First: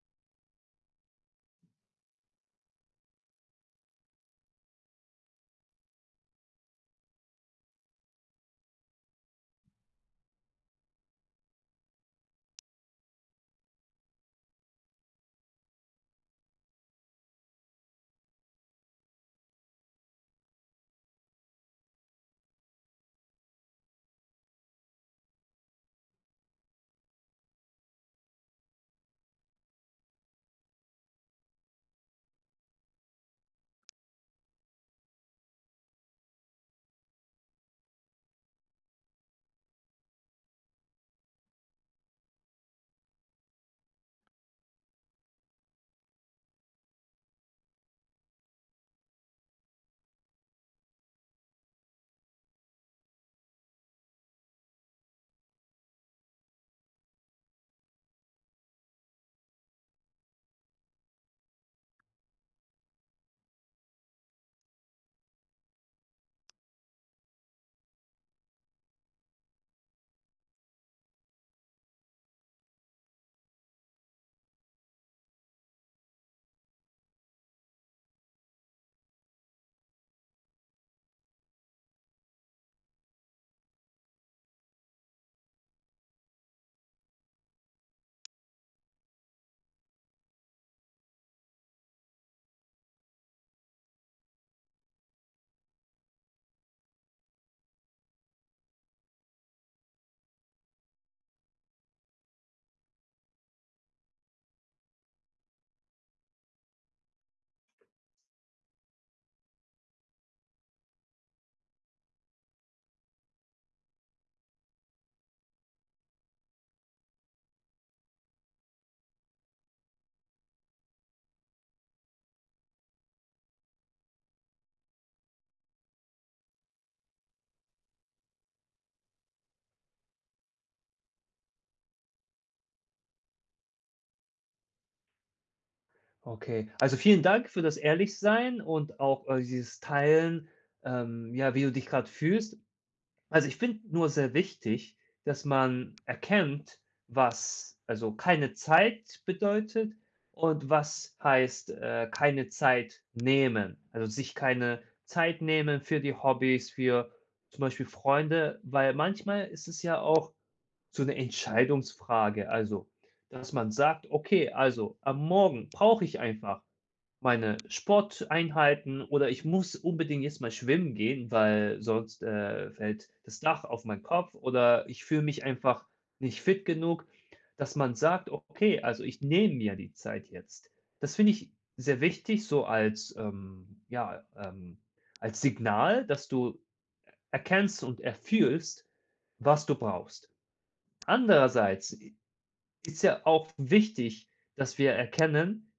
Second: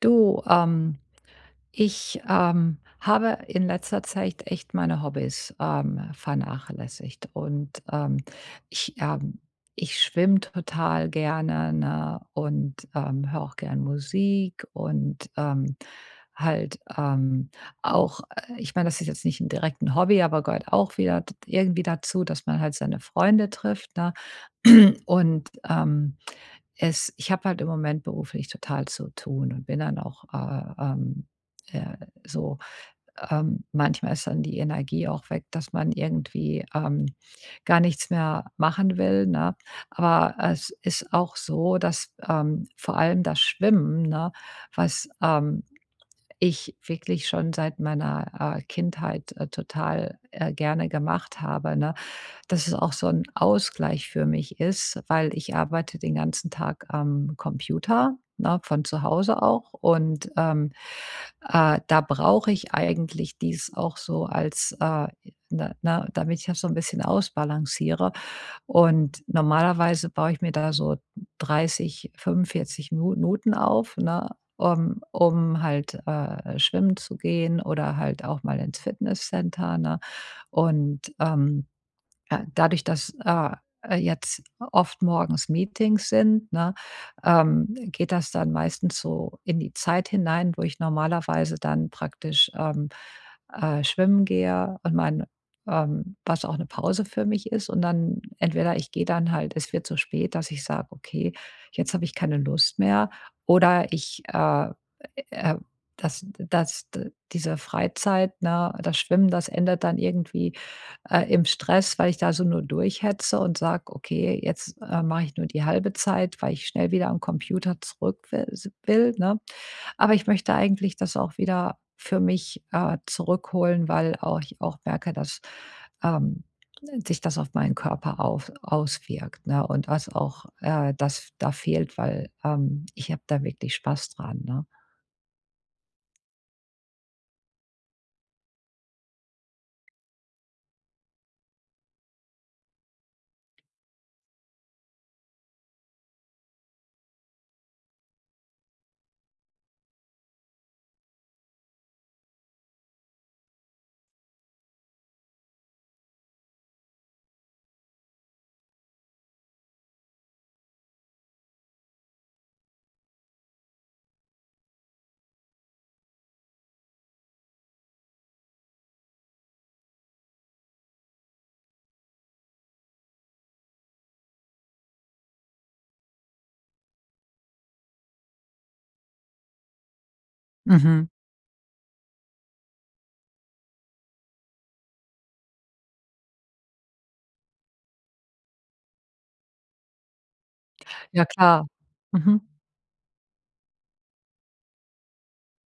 Du, ich habe in letzter Zeit echt meine Hobbys vernachlässigt. Und ich, ähm, ich schwimme total gerne, ne? Und höre auch gern Musik und halt, auch, ich meine, das ist jetzt nicht ein direkten Hobby, aber gehört auch wieder irgendwie dazu, dass man halt seine Freunde trifft. Ne? Und ich habe halt im Moment beruflich total zu tun und bin dann auch äh, so, manchmal ist dann die Energie auch weg, dass man irgendwie, gar nichts mehr machen will, ne? Aber es ist auch so, dass, vor allem das Schwimmen, ne, was, ich wirklich schon seit meiner, Kindheit, total, gerne gemacht habe, ne, dass es auch so ein Ausgleich für mich ist, weil ich arbeite den ganzen Tag am Computer, ne, von zu Hause auch. Und, da brauche ich eigentlich dies auch so als, ne ne, damit ich das so ein bisschen ausbalanciere. Und normalerweise baue ich mir da so 30 45 Minuten auf, ne, um halt, schwimmen zu gehen oder halt auch mal ins Fitnesscenter, ne? Und, dadurch, dass, jetzt oft morgens Meetings sind, ne, geht das dann meistens so in die Zeit hinein, wo ich normalerweise dann praktisch, schwimmen gehe und mein, was auch eine Pause für mich ist, und dann entweder ich gehe dann halt, es wird so spät, dass ich sage: „Okay, jetzt habe ich keine Lust mehr“, oder ich, äh, das das d diese Freizeit, ne, das Schwimmen, das endet dann irgendwie im Stress, weil ich da so nur durchhetze und sage: „Okay, jetzt, mache ich nur die halbe Zeit, weil ich schnell wieder am Computer zurück wi s will“, ne? Aber ich möchte eigentlich das auch wieder für mich, zurückholen, weil auch ich auch merke, dass, ähm, sich das auf meinen Körper auf auswirkt, ne? Und was auch, das da fehlt, weil, ich habe da wirklich Spaß dran, ne? Okay. Also, vielen Dank für das Ehrlichsein und auch, dieses Teilen, ja, wie du dich gerade fühlst. Also, ich finde nur sehr wichtig, dass man erkennt, was also, keine Zeit bedeutet und was heißt, keine Zeit nehmen. Also, sich keine Zeit nehmen für die Hobbys, für zum Beispiel Freunde, weil manchmal ist es ja auch so 'ne Entscheidungsfrage. Also, dass man sagt: „Okay, also, am Morgen brauche ich einfach meine Sporteinheiten oder ich muss unbedingt jetzt mal schwimmen gehen, weil sonst, fällt das Dach auf meinen Kopf oder ich fühle mich einfach nicht fit genug, dass man sagt: „Okay, also ich nehme mir die Zeit jetzt.“ Mhm. Das finde ich sehr wichtig, so als, ja, als Signal, dass du erkennst und erfühlst, was du brauchst. Ja, klar. Andererseits Mhm, ist ja auch wichtig, dass wir erkennen,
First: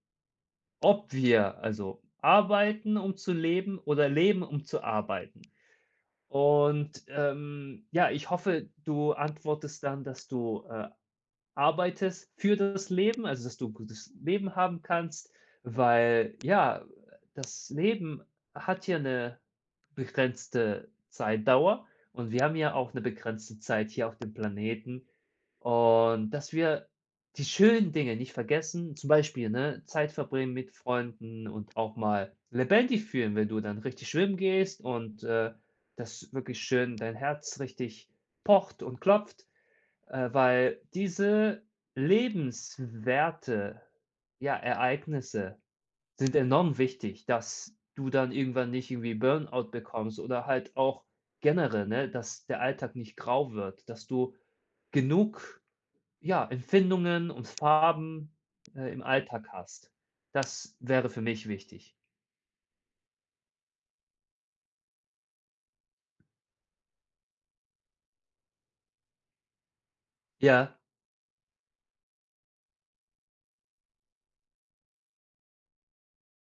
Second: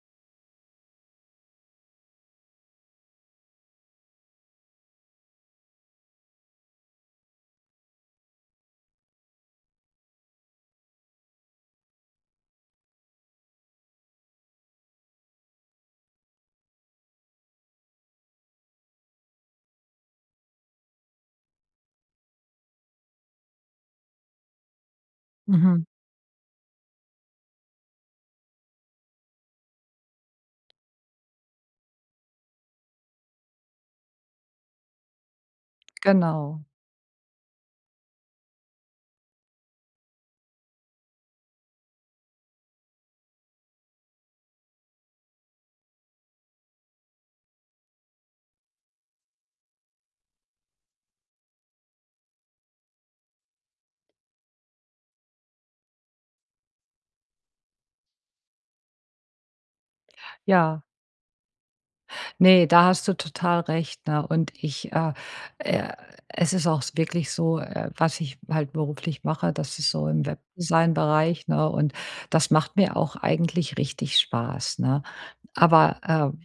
ob wir also arbeiten, um zu leben oder leben, um zu arbeiten. Und, ja, ich hoffe, du antwortest dann, dass du, arbeitest für das Leben, also, dass du ein gutes Leben haben kannst, weil ja, das Leben hat ja eine begrenzte Zeitdauer und wir haben ja auch eine begrenzte Zeit hier auf dem Planeten. mhm, Und dass wir die schönen Dinge nicht vergessen, zum Beispiel, ne, Zeit verbringen mit Freunden und auch mal lebendig fühlen, wenn du dann richtig schwimmen gehst und, das wirklich genau. schön dein Herz richtig pocht und klopft, weil diese lebenswerte, ja, Ereignisse sind enorm wichtig, dass du dann irgendwann nicht irgendwie Burnout bekommst oder halt auch generell, ne, dass der Alltag nicht grau wird, dass du genug ja, Empfindungen und Farben, im Alltag hast. Das Ja. wäre für mich wichtig. Ne, da hast du total recht, ne? Und äh es ist auch wirklich so, was ich halt beruflich mache, das ist so im Ja, Webdesign-Bereich, ne? Und das macht mir auch eigentlich richtig Spaß, ne? Aber,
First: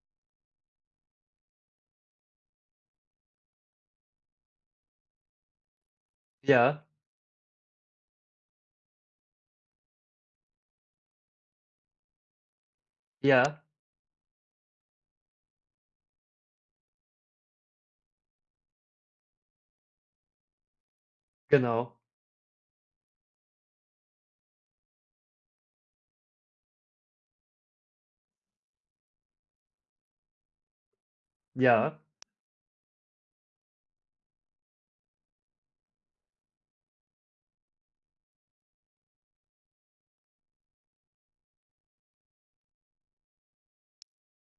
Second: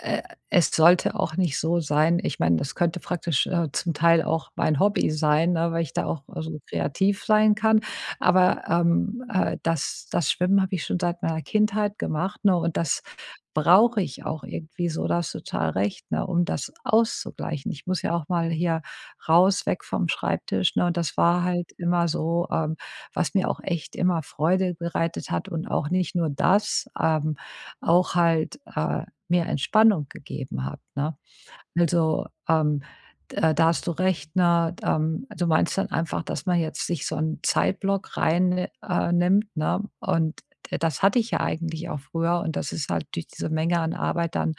äh, es sollte auch nicht so sein. Ich meine, das könnte praktisch, zum Teil auch mein Hobby sein, ne, weil ich da auch, so ja, kreativ sein kann. Aber, das Schwimmen habe ich schon seit meiner Kindheit gemacht, ne, und das ja, brauche ich auch irgendwie so. Das hast total recht, ne, um das auszugleichen. Ich muss ja auch mal hier raus, weg vom Schreibtisch, ne, und das war halt genau, immer so, was mir auch echt immer Freude bereitet hat, und auch nicht nur das, auch halt, mehr Entspannung gegeben hat, ne? ja. Also, da hast du recht, ne? Du meinst dann einfach, dass man jetzt sich so einen Zeitblock reinnimmt. Nimmt, ne? Und d das hatte ich ja eigentlich auch früher, und das ist halt durch diese Menge an Arbeit dann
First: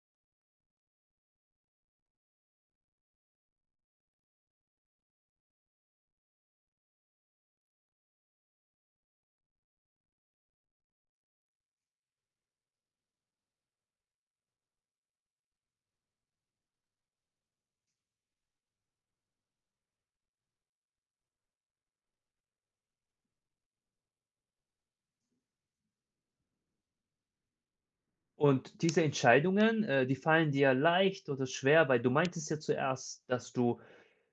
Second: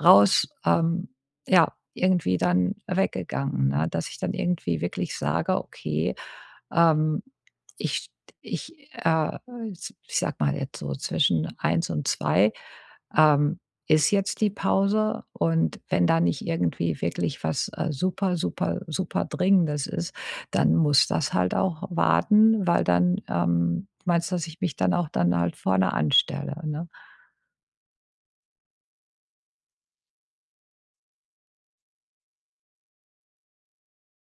raus ja, irgendwie dann weggegangen, ne? Dass ich dann irgendwie wirklich sage: „Okay, ähm, ich ich, äh, ich sag mal jetzt so zwischen eins und 2. Ähm, Ist jetzt die Pause, und wenn da nicht irgendwie wirklich was, super, super, super Dringendes ist, dann muss das halt auch warten, weil dann, meinst du, dass ich mich dann auch dann halt vorne anstelle, ne? Und diese Entscheidungen, die fallen dir leicht oder schwer, weil du meintest ja zuerst, dass du,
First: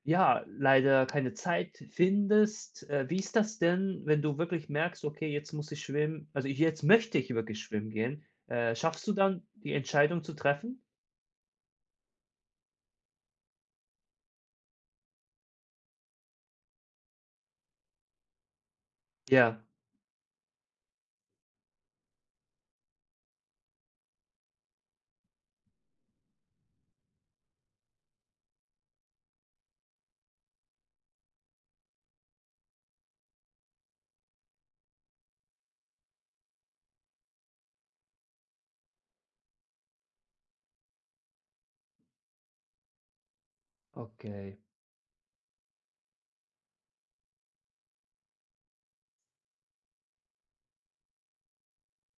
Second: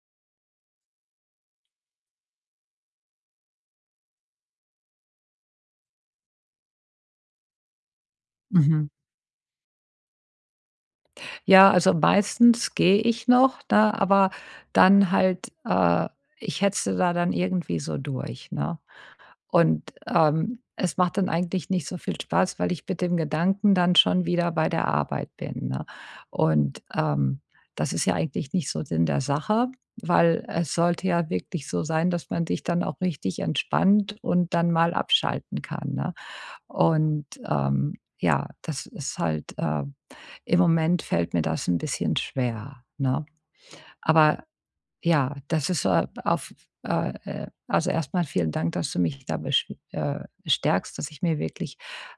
ja, leider keine Zeit findest. Wie ist das denn, wenn du wirklich merkst: „Okay, jetzt muss ich schwimmen also, ich, jetzt möchte ich wirklich schwimmen gehen.“ Mhm. schaffst du dann, die Entscheidung zu treffen? Ja, also meistens gehe ich noch, ne, aber dann halt, ich hetze da dann irgendwie so durch, ne? Ja, Und, es macht dann eigentlich nicht so viel Spaß, weil ich mit dem Gedanken dann schon wieder bei der Arbeit bin, ne? Und, das ist ja eigentlich nicht so Sinn der Sache, weil es sollte ja wirklich so sein, dass man sich dann auch richtig entspannt und dann mal abschalten kann, ne? Und, ja, das ist halt, im Moment fällt mir das ein bisschen schwer, ne? Aber okay. ja, das ist, auf also, erstmal vielen Dank, dass du mich da besch stärkst, dass ich mir wirklich,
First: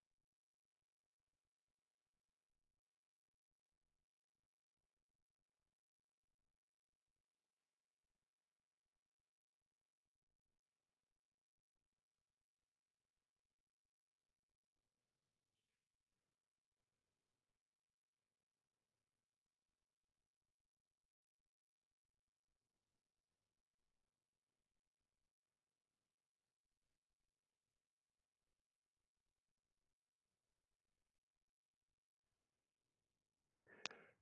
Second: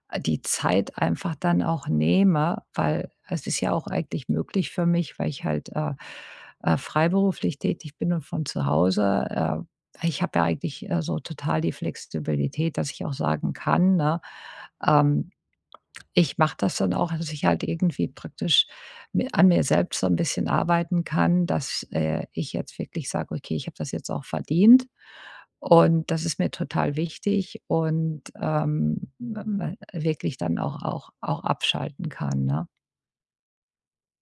die Zeit einfach dann auch nehme, weil es ist ja auch eigentlich möglich für mich, weil ich halt, freiberuflich tätig bin und von zu Hause. Ich habe ja eigentlich, so total die Flexibilität, dass ich auch sagen kann, ne, ähm ich mache das dann auch, dass ich halt irgendwie praktisch mi an mir selbst so ein bisschen arbeiten kann, dass, ich jetzt wirklich sage: „Okay, ich habe das jetzt auch verdient und das ist mir total wichtig“, und, w w wirklich dann auch abschalten kann, ne?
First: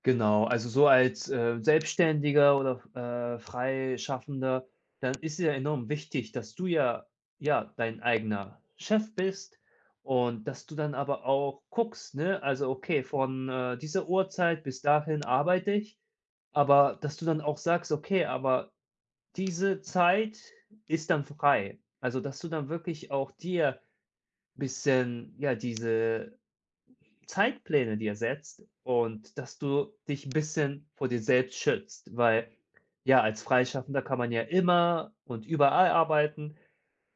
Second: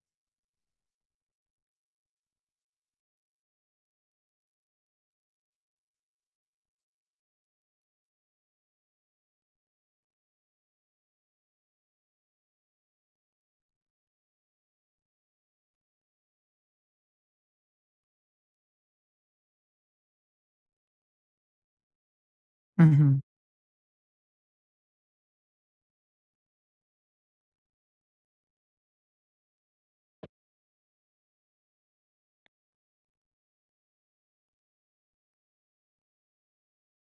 Genau, also so als, Selbstständiger oder, Freischaffender, dann ist es ja enorm wichtig, dass du ja, dein eigener Chef bist und dass du dann aber auch guckst, ne? Also, okay, von, dieser Uhrzeit bis dahin arbeite ich, aber dass du dann auch sagst: „Okay, aber diese Zeit ist dann frei.“ Also, dass du dann wirklich Mhm, auch dir bisschen, ja, diese Zeitpläne dir setzt und dass du dich 'n bisschen vor dir selbst schützt, weil, ja, als Freischaffender kann man ja immer und überall arbeiten.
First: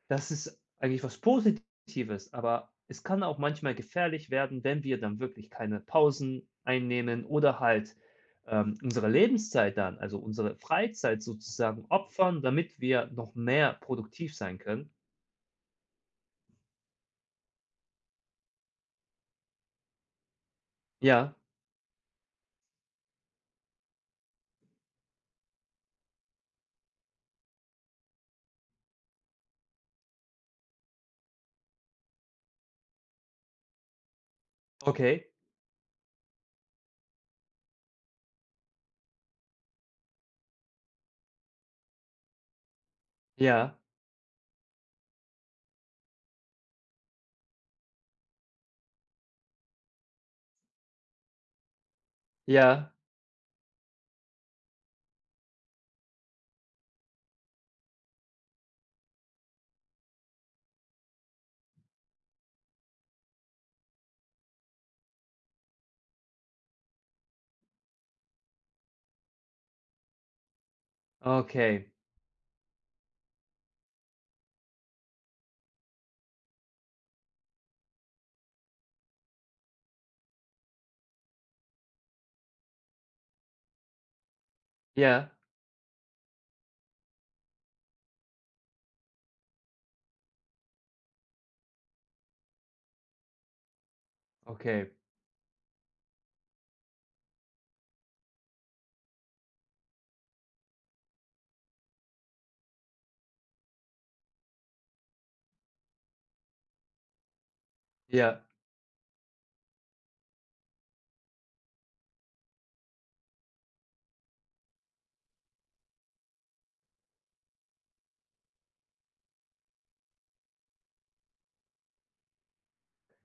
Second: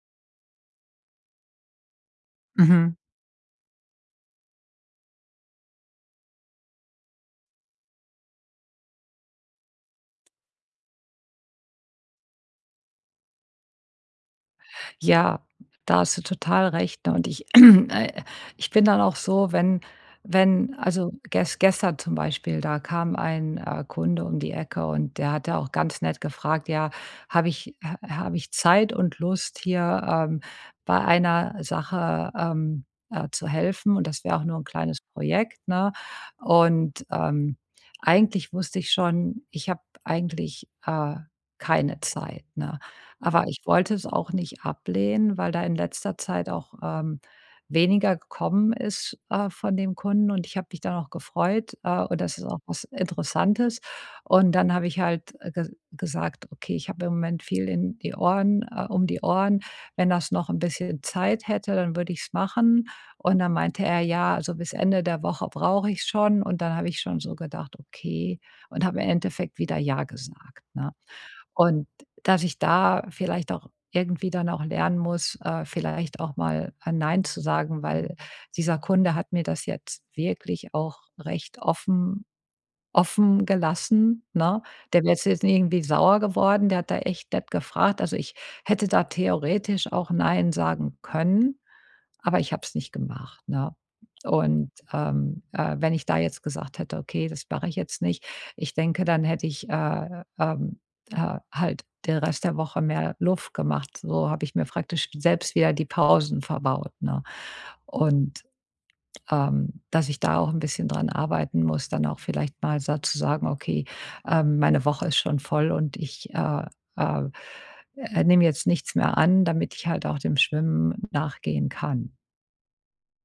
Das ist eigentlich was Positives, aber mhm. es kann auch manchmal gefährlich werden, wenn wir dann wirklich keine Pausen einnehmen oder halt, unsere Lebenszeit dann, also unsere Freizeit sozusagen opfern, damit wir noch mehr produktiv sein können. Ja, da hast du total recht, ne? Und ich ich bin dann auch so, wenn also, Ja, gestern zum Beispiel, da kam ein, Kunde um die Ecke, und der hatte auch ganz nett gefragt: „Ja, habe ich ha habe ich Zeit und Lust, hier, bei einer Sache, zu helfen?“ Und das wäre auch nur ein kleines okay. Projekt, ne? Und, eigentlich wusste ich schon, ich habe eigentlich, keine Zeit, ne? Aber ich Ja, wollte es auch nicht ablehnen, weil da in letzter Zeit auch, weniger gekommen ist, von dem Kunden, und ich habe mich dann auch gefreut, und das ist auch was ja, Interessantes. Und dann habe ich halt, ge gesagt: „Okay, ich habe im Moment viel in die Ohren um die Ohren. Wenn das noch ein bisschen Zeit hätte, dann würde ich es machen.“ Und dann meinte er: „Ja, also, bis Ende der Woche brauche ich schon.“ Und dann habe ich schon so gedacht: „Okay“, und habe im Endeffekt wieder „ja“ gesagt, ne? okay. Und dass ich da vielleicht auch irgendwie dann auch lernen muss, vielleicht auch mal ein „Nein“ zu sagen, weil dieser Kunde hat mir das jetzt wirklich auch recht offen gelassen, ne? Der wär Ja, jetzt nicht irgendwie sauer geworden, der hat da echt nett gefragt. Also, ich hätte da theoretisch auch „Nein“ sagen können, aber ich habe es nicht gemacht, ne? Und, okay. Wenn ich da jetzt gesagt hätte: „Okay, das mache ich jetzt nicht“, ich denke, dann hätte ich, halt den Rest der Woche mehr Luft gemacht. So habe ich mir praktisch selbst wieder die Pausen verbaut, ne? Und Ja, dass ich da auch ein bisschen dran arbeiten muss, dann auch vielleicht mal sa zu sagen: „Okay, meine Woche ist schon voll und ich, äh, nehme jetzt nichts mehr an“, damit ich halt auch dem Schwimmen nachgehen kann.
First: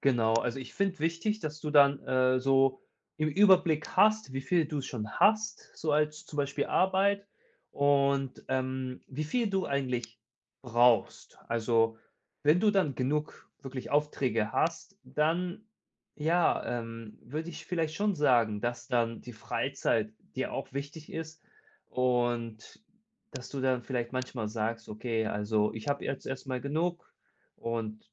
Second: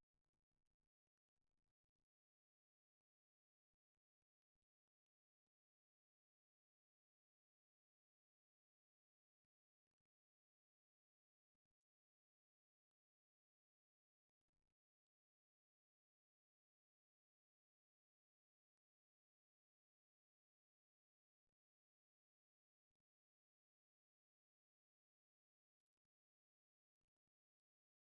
genau. Also, ich finde wichtig, dass du dann, so im Überblick hast, wie viel du schon hast, so als zum Beispiel Arbeit und, wie viel du eigentlich brauchst. Also, wenn du dann genug wirklich Aufträge hast, dann, ja, würde ich vielleicht schon sagen, dass dann die Freizeit dir auch wichtig ist und dass du dann vielleicht manchmal sagst: „Okay, also, ich habe jetzt erstmal genug und“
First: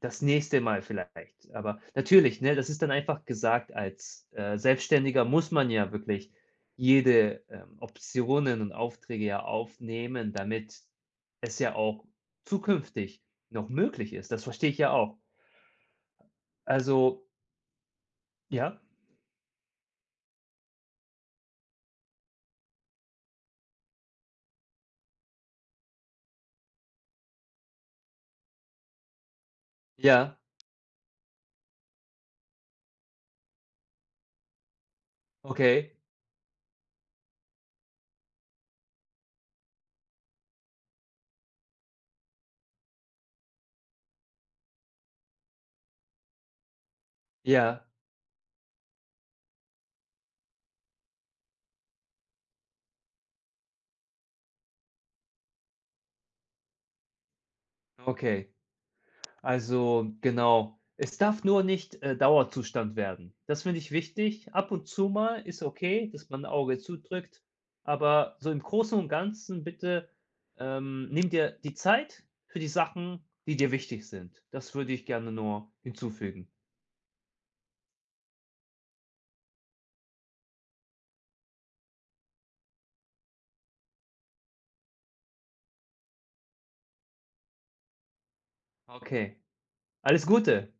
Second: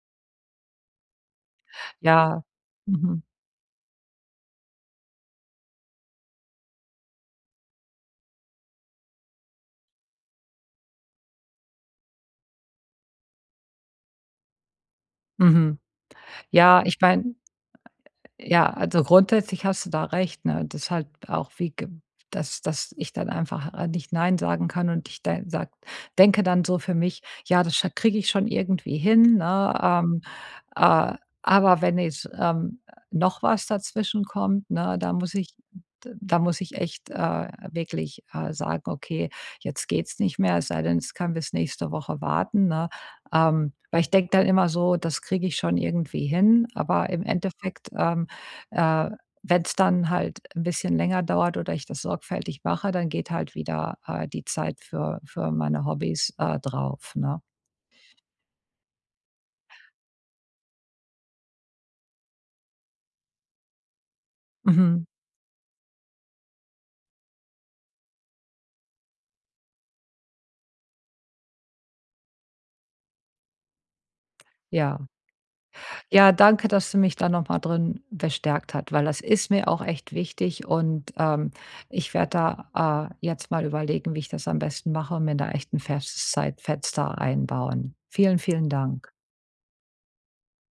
Das nächste Mal vielleicht. Aber natürlich, Ja. ne, das ist dann Mhm. einfach gesagt als, Selbstständiger muss man ja wirklich jede, Optionen und Aufträge ja aufnehmen, damit es ja auch zukünftig noch möglich ist. Das verstehe ich ja auch. Mhm. Ja, ich Also meine. Ja, ja, also grundsätzlich hast du da recht, ne? Das ist halt auch wie ge dass ich dann einfach, nicht nein sagen kann und ich de sage denke dann so für mich: „Ja, das kriege ich schon irgendwie hin“, ne? Ja, äh, aber wenn jetzt, noch was dazwischen kommt, ne, okay, da muss ich echt, wirklich, sagen: „Okay, jetzt geht's nicht mehr, es sei denn, es kann bis nächste Woche warten“, ne? Weil ich denke dann immer so: „Das kriege ich schon irgendwie hin“, aber im ja, Endeffekt, äh, Wenn es dann halt ein bisschen länger dauert oder ich das sorgfältig mache, dann geht halt wieder, die Zeit für meine Hobbys, drauf, ne? okay. Also, genau. Es darf nur nicht, Dauerzustand werden. Das finde ich wichtig. Ab und Mhm, zu mal ist okay, dass man 'n Auge zudrückt, aber so im Großen und Ganzen bitte, nimm dir die Zeit für die Sachen, die dir wichtig sind. Das würde ich ja. gerne nur Ja, hinzufügen. danke, dass du mich da noch mal drin bestärkt hat, weil das ist mir auch echt wichtig. Und, ich werde da, jetzt mal überlegen, wie ich das am besten mache und mir da echt 'n festes Zeitfenster einbauen. Vielen, vielen Dank. Okay, alles Gute.